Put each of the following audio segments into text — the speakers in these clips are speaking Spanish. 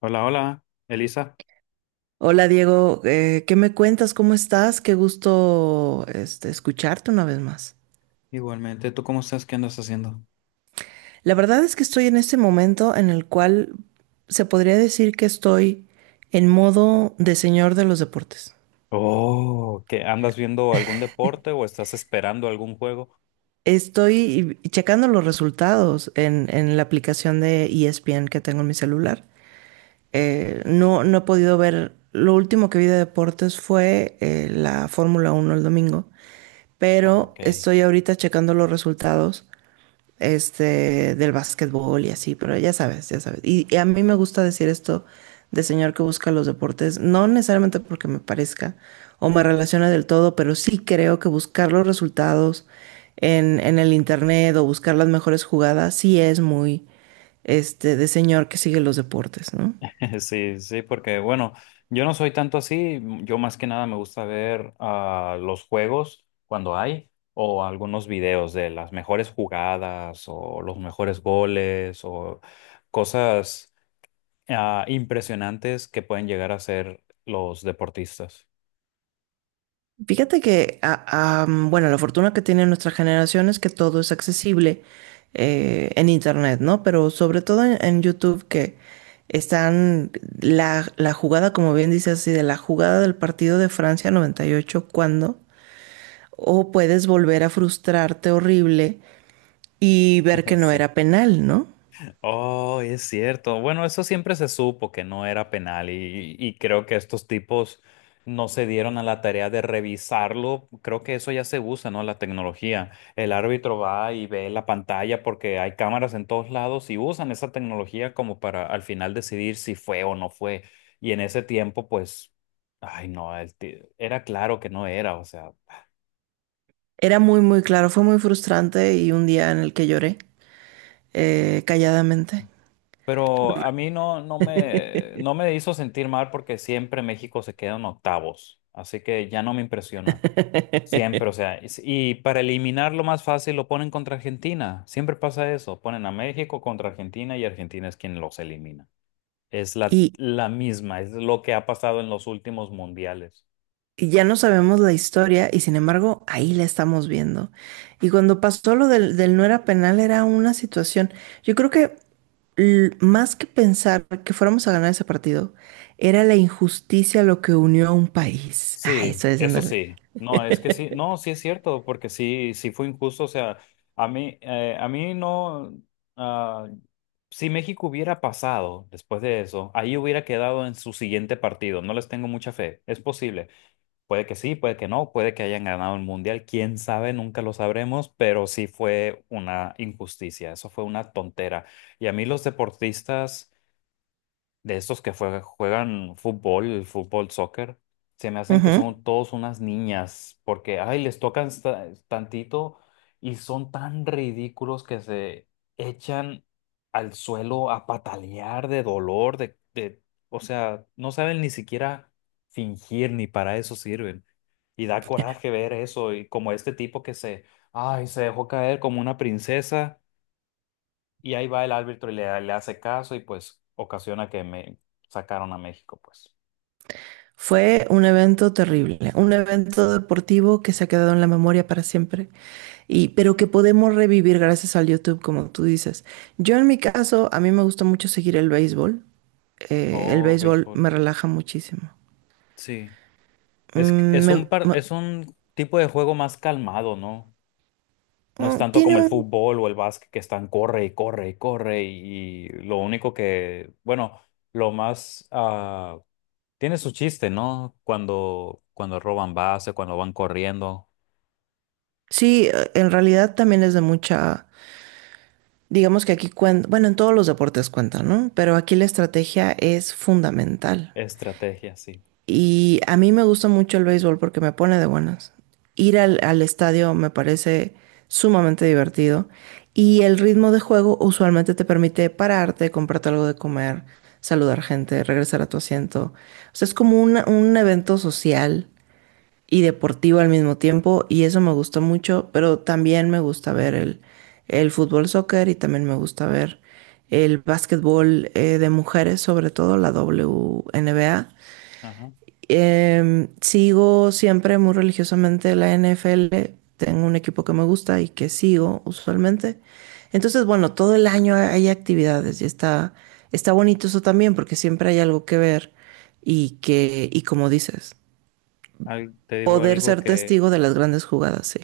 Hola, hola, Elisa. Hola Diego, ¿qué me cuentas? ¿Cómo estás? Qué gusto escucharte una vez más. Igualmente, ¿tú cómo estás? ¿Qué andas haciendo? La verdad es que estoy en este momento en el cual se podría decir que estoy en modo de señor de los deportes. Oh, ¿qué andas viendo algún deporte o estás esperando algún juego? Estoy checando los resultados en la aplicación de ESPN que tengo en mi celular. No he podido ver, lo último que vi de deportes fue la Fórmula Uno el domingo, pero Ok. estoy ahorita checando los resultados. Del básquetbol y así, pero ya sabes, ya sabes. Y a mí me gusta decir esto de señor que busca los deportes, no necesariamente porque me parezca o me relacione del todo, pero sí creo que buscar los resultados en el internet o buscar las mejores jugadas sí es de señor que sigue los deportes, ¿no? Sí, sí, porque bueno, yo no soy tanto así, yo más que nada me gusta ver los juegos cuando hay o algunos videos de las mejores jugadas o los mejores goles o cosas impresionantes que pueden llegar a ser los deportistas. Fíjate que, bueno, la fortuna que tiene nuestra generación es que todo es accesible en Internet, ¿no? Pero sobre todo en YouTube, que están la jugada, como bien dice así, de la jugada del partido de Francia 98 cuando, o puedes volver a frustrarte horrible y ver que no Sí. era penal, ¿no? Oh, es cierto. Bueno, eso siempre se supo que no era penal y creo que estos tipos no se dieron a la tarea de revisarlo. Creo que eso ya se usa, ¿no? La tecnología. El árbitro va y ve la pantalla porque hay cámaras en todos lados y usan esa tecnología como para al final decidir si fue o no fue. Y en ese tiempo, pues, ay, no, era claro que no era, o sea. Era muy, muy claro, fue muy frustrante y un día en el que lloré, calladamente. Pero a mí no me hizo sentir mal porque siempre México se queda en octavos, así que ya no me impresiona. Siempre, o sea, es- y para eliminarlo más fácil lo ponen contra Argentina. Siempre pasa eso, ponen a México contra Argentina y Argentina es quien los elimina. Es la, Y, la misma, es lo que ha pasado en los últimos mundiales. y ya no sabemos la historia y sin embargo ahí la estamos viendo. Y cuando pasó lo del no era penal era una situación, yo creo que más que pensar que fuéramos a ganar ese partido, era la injusticia lo que unió a un país. Ay, Sí, estoy eso diciéndole. sí. No, es que sí, no, sí es cierto, porque sí, sí fue injusto. O sea, a mí no, ah, si México hubiera pasado después de eso, ahí hubiera quedado en su siguiente partido. No les tengo mucha fe. Es posible. Puede que sí, puede que no, puede que hayan ganado el mundial. Quién sabe, nunca lo sabremos, pero sí fue una injusticia. Eso fue una tontera. Y a mí los deportistas de estos juegan fútbol, fútbol, soccer, se me hacen que son todos unas niñas, porque, ay, les tocan tantito y son tan ridículos que se echan al suelo a patalear de dolor, o sea, no saben ni siquiera fingir, ni para eso sirven. Y da coraje ver eso, y como este tipo que se, ay, se dejó caer como una princesa y ahí va el árbitro y le hace caso y pues ocasiona que me sacaron a México, pues. Fue un evento terrible, un evento deportivo que se ha quedado en la memoria para siempre, y, pero que podemos revivir gracias al YouTube, como tú dices. Yo en mi caso, a mí me gusta mucho seguir el béisbol. El Oh, béisbol béisbol. me relaja muchísimo. Sí. Es, que- Mm, es me- un par- me- Es un tipo de juego más calmado, ¿no? No es tanto Tiene como el un... fútbol o el básquet que están corre y corre y corre y lo único que, bueno, lo más tiene su chiste, ¿no? Cuando, cuando roban base, cuando van corriendo. Sí, en realidad también es de mucha... Digamos que aquí cuenta, bueno, en todos los deportes cuenta, ¿no? Pero aquí la estrategia es fundamental. Estrategia, sí. Y a mí me gusta mucho el béisbol porque me pone de buenas. Ir al estadio me parece sumamente divertido y el ritmo de juego usualmente te permite pararte, comprarte algo de comer, saludar gente, regresar a tu asiento. O sea, es como un evento social y deportivo al mismo tiempo y eso me gusta mucho, pero también me gusta ver el fútbol soccer y también me gusta ver el básquetbol de mujeres, sobre todo la WNBA. Ajá. Sigo siempre muy religiosamente la NFL. Tengo un equipo que me gusta y que sigo usualmente. Entonces, bueno, todo el año hay actividades y está bonito eso también porque siempre hay algo que ver y que, y como dices, Te digo poder algo ser que testigo de las grandes jugadas, sí.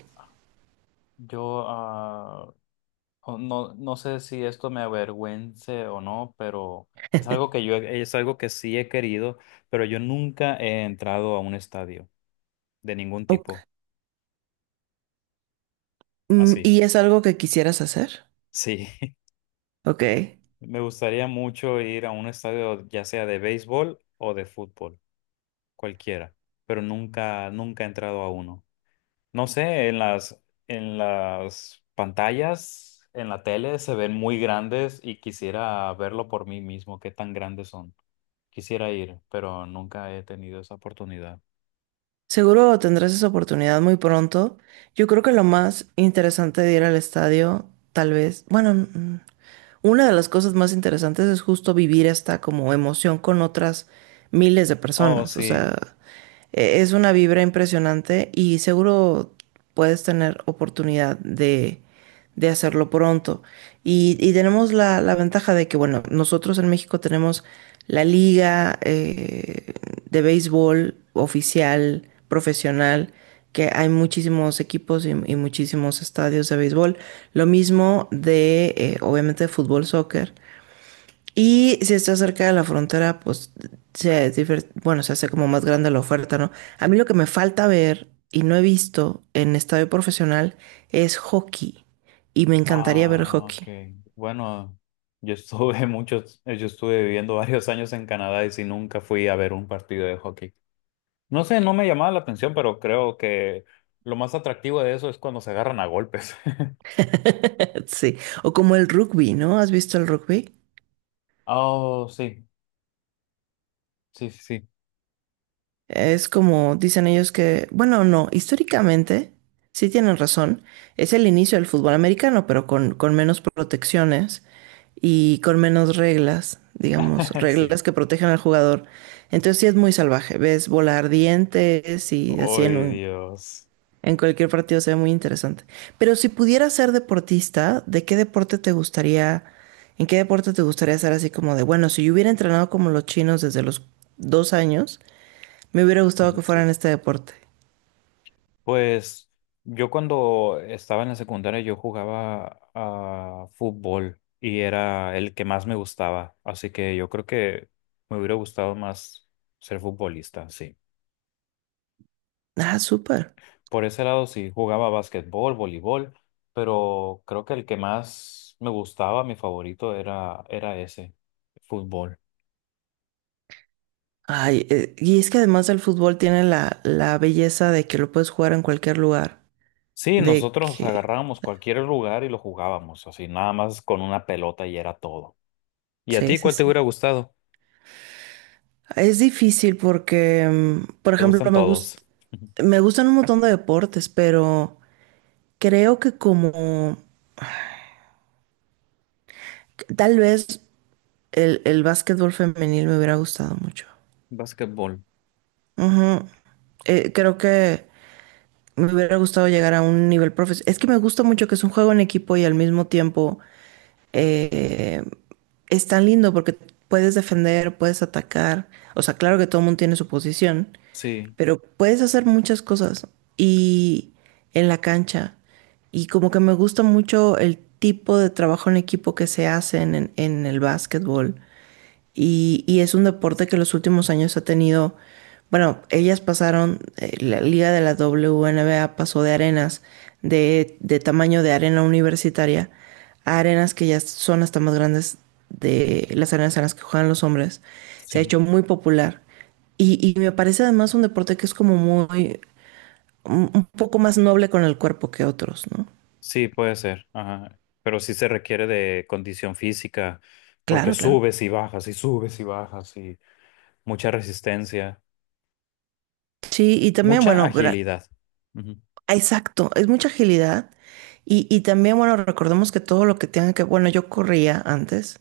yo o no, no sé si esto me avergüence o no, pero es algo que es algo que sí he querido, pero yo nunca he entrado a un estadio de ningún tipo. Ok. Mm, Así. ¿y es algo que quisieras hacer? Sí, Ok. me gustaría mucho ir a un estadio, ya sea de béisbol o de fútbol, cualquiera, pero nunca, nunca he entrado a uno. No sé, en en las pantallas, en la tele se ven muy grandes y quisiera verlo por mí mismo, qué tan grandes son. Quisiera ir, pero nunca he tenido esa oportunidad. Seguro tendrás esa oportunidad muy pronto. Yo creo que lo más interesante de ir al estadio, tal vez, bueno, mm, una de las cosas más interesantes es justo vivir esta como emoción con otras miles de Oh, personas. O sí. sea, e- es una vibra impresionante y seguro puedes tener oportunidad de hacerlo pronto. Y tenemos la ventaja de que, bueno, nosotros en México tenemos la liga, de béisbol oficial, profesional, que hay muchísimos equipos y muchísimos estadios de béisbol. Lo mismo de, obviamente, de fútbol, soccer. Y si está cerca de la frontera, pues bueno, se hace como más grande la oferta, ¿no? A mí lo que me falta ver y no he visto en estadio profesional es hockey. Y me encantaría ver Ah, ok. hockey. Bueno, yo estuve yo estuve viviendo varios años en Canadá y sí nunca fui a ver un partido de hockey. No sé, no me llamaba la atención, pero creo que lo más atractivo de eso es cuando se agarran a golpes. Sí. O como el rugby, ¿no? ¿Has visto el rugby? Oh, sí, sí, sí. Es como dicen ellos que, bueno, no, históricamente, sí tienen razón, es el inicio del fútbol americano, pero con menos protecciones y con menos reglas, digamos, Sí. reglas que protegen al jugador. Entonces sí es muy salvaje, ves volar dientes y así en Ay, un, Dios. en cualquier partido se ve muy interesante. Pero si pudieras ser deportista, ¿de qué deporte te gustaría, en qué deporte te gustaría ser así como de, bueno, si yo hubiera entrenado como los chinos desde los 2 años, me hubiera gustado Ay, que fuera en sí. este deporte? Pues yo cuando estaba en la secundaria yo jugaba a fútbol y era el que más me gustaba, así que yo creo que me hubiera gustado más ser futbolista, sí. Ah, súper. Por ese lado sí, jugaba básquetbol, voleibol, pero creo que el que más me gustaba, mi favorito era ese, fútbol. Ay, y es que además del fútbol tiene la belleza de que lo puedes jugar en cualquier lugar. Sí, De nosotros que... agarrábamos cualquier lugar y lo jugábamos, así nada más con una pelota y era todo. ¿Y a Sí, ti sí, cuál te sí. hubiera gustado? Es difícil porque, mm, por ¿Te ejemplo, gustan todos? me gustan un montón de deportes, pero creo que como... Tal vez el básquetbol femenil me hubiera gustado mucho. Básquetbol, Ujú. Creo que me hubiera gustado llegar a un nivel profesional. Es que me gusta mucho que es un juego en equipo y al mismo tiempo, eh, es tan lindo porque puedes defender, puedes atacar. O sea, claro que todo el mundo tiene su posición, sí, pero puedes hacer muchas cosas y en la cancha. Y como que me gusta mucho el tipo de trabajo en equipo que se hace en el básquetbol. Y es un deporte que los últimos años ha tenido, bueno, ellas pasaron, la liga de la W N B A pasó de arenas de tamaño de arena universitaria a arenas que ya son hasta más grandes de las arenas en las que juegan los hombres. Se ha sí. hecho muy popular. Y me parece además un deporte que es como muy, un poco más noble con el cuerpo que otros, ¿no? Sí, puede ser. Ajá. Pero sí se requiere de condición física, porque Claro, claro. subes y bajas y subes y bajas y mucha resistencia, Sí, y también, mucha agilidad. Ujú. ah, exacto, es mucha agilidad. Y también, bueno, recordemos que todo lo que tenga que, bueno, yo corría antes,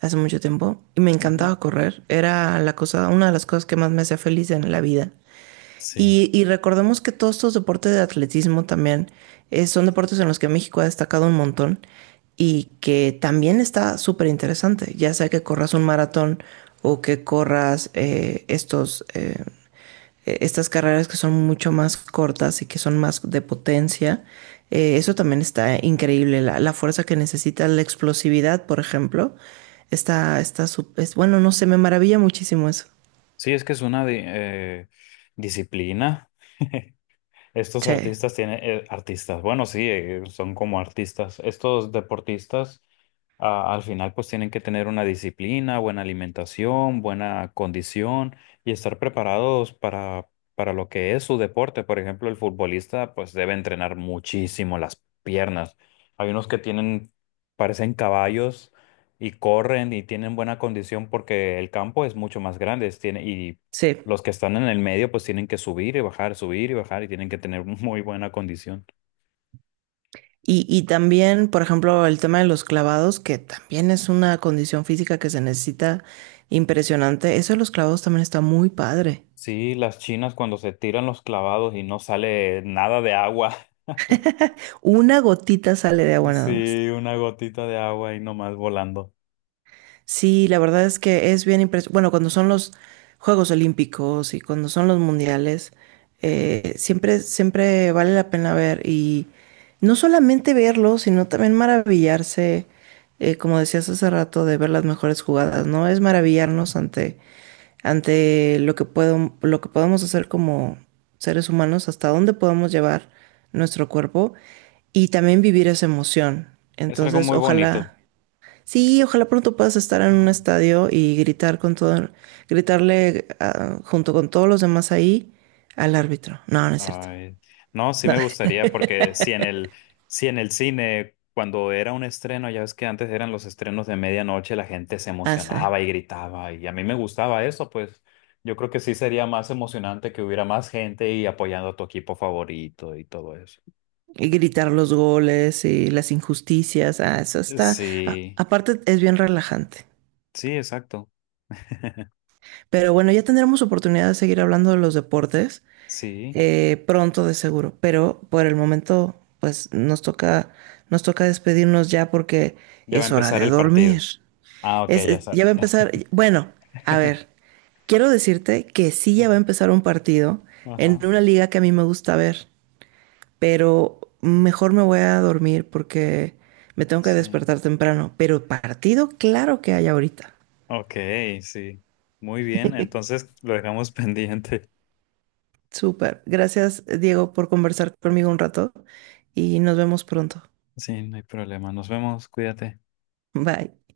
hace mucho tiempo y me Ujú. encantaba correr. Era la cosa, una de las cosas que más me hacía feliz en la vida. Sí. Y recordemos que todos estos deportes de atletismo también, son deportes en los que México ha destacado un montón y que también está súper interesante, ya sea que corras un maratón o que corras estas carreras que son mucho más cortas y que son más de potencia. Eso también está increíble, la fuerza que necesitas, la explosividad, por ejemplo. Es bueno, no sé, me maravilla muchísimo eso. Sí, es que es una disciplina. Estos Sí, artistas tienen, artistas, bueno, sí, son como artistas. Estos deportistas, ah, al final, pues tienen que tener una disciplina, buena alimentación, buena condición y estar preparados para lo que es su deporte. Por ejemplo, el futbolista, pues debe entrenar muchísimo las piernas. Hay unos que tienen, parecen caballos y corren y tienen buena condición porque el campo es mucho más grande, tiene, y sí. los que están en el medio pues tienen que subir y bajar y tienen que tener muy buena condición. Y también, por ejemplo, el tema de los clavados, que también es una condición física que se necesita impresionante. Eso de los clavados también está muy padre. Sí, las chinas cuando se tiran los clavados y no sale nada de agua. Una gotita sale de agua nada más. Sí, una gotita de agua y nomás volando. Sí, la verdad es que es bien impresionante. Bueno, cuando son los Juegos Olímpicos y cuando son los mundiales, siempre, siempre vale la pena ver y no solamente verlo, sino también maravillarse, como decías hace rato, de ver las mejores jugadas, ¿no? Es maravillarnos ante, ante lo que puedo, lo que podemos hacer como seres humanos, hasta dónde podemos llevar nuestro cuerpo y también vivir esa emoción. Es algo Entonces, muy bonito. ojalá. Sí, ojalá pronto puedas estar en un Ajá. estadio y gritar con todo, gritarle junto con todos los demás ahí al árbitro. No, no es cierto. Ay, no, sí No, me gustaría porque si en el cine, cuando era un estreno, ya ves que antes eran los estrenos de medianoche, la gente se sí. emocionaba y gritaba y a mí me gustaba eso, pues yo creo que sí sería más emocionante que hubiera más gente y apoyando a tu equipo favorito y todo eso. Y gritar los goles y las injusticias. Ah, eso está. A Sí, aparte, es bien relajante. sí, exacto. Pero bueno, ya tendremos oportunidad de seguir hablando de los deportes, Sí, pronto, de seguro. Pero por el momento, pues nos toca despedirnos ya porque ya va a es hora empezar de el partido. dormir. Ah, ok, ya Ya será. va a empezar, bueno, a ver, quiero decirte que sí, ya va a Ajá, empezar un partido en ajá, una liga que a mí me gusta ver, pero mejor me voy a dormir porque me tengo que sí. despertar temprano, pero partido claro que hay ahorita. Ok, sí. Muy bien, entonces lo dejamos pendiente. Súper. Gracias, Diego, por conversar conmigo un rato y nos vemos pronto. Sí, no hay problema. Nos vemos, cuídate. Bye.